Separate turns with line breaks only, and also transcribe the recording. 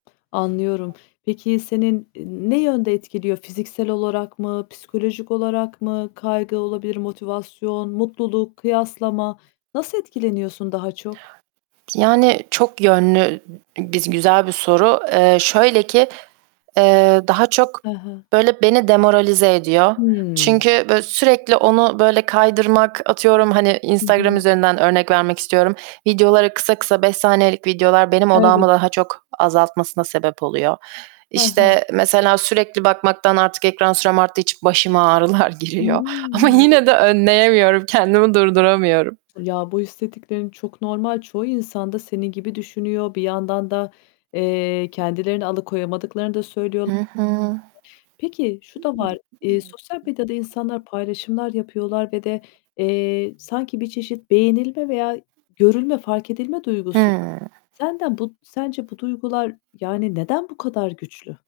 Anlıyorum. Peki senin, eee, ne yönde etkiliyor, fiziksel olarak mı, psikolojik olarak mı? Kaygı olabilir; motivasyon, mutluluk, kıyaslama, nasıl etkileniyorsun daha çok?
Yani çok yönlü biz güzel bir soru. Eee, şöyle ki, eee, daha çok,
Hı hı.
böyle beni demoralize ediyor.
Hımm.
Çünkü, böyle sürekli onu, böyle kaydırmak, atıyorum, hani,
Hı
Instagram
hı.
üzerinden örnek vermek istiyorum, videoları kısa kısa, 5 saniyelik videolar benim
Evet.
odağımı daha çok azaltmasına sebep oluyor.
Hı hı.
İşte, mesela sürekli bakmaktan artık ekran sürem arttığı için başıma ağrılar giriyor ama
Hıı, evet.
yine de önleyemiyorum, kendimi durduramıyorum.
Ya, bu hissettiklerin çok normal. Çoğu insan da senin gibi düşünüyor. Bir yandan da, eee, kendilerini alıkoyamadıklarını da söylüyor
Hı hı.
[unintelligible] Peki şu da var. Eee, sosyal medyada insanlar paylaşımlar yapıyorlar ve de, eee, sanki bir çeşit beğenilme veya görülme, fark edilme duygusu var.
Hıı.
Senden bu sence bu duygular yani neden bu kadar güçlü?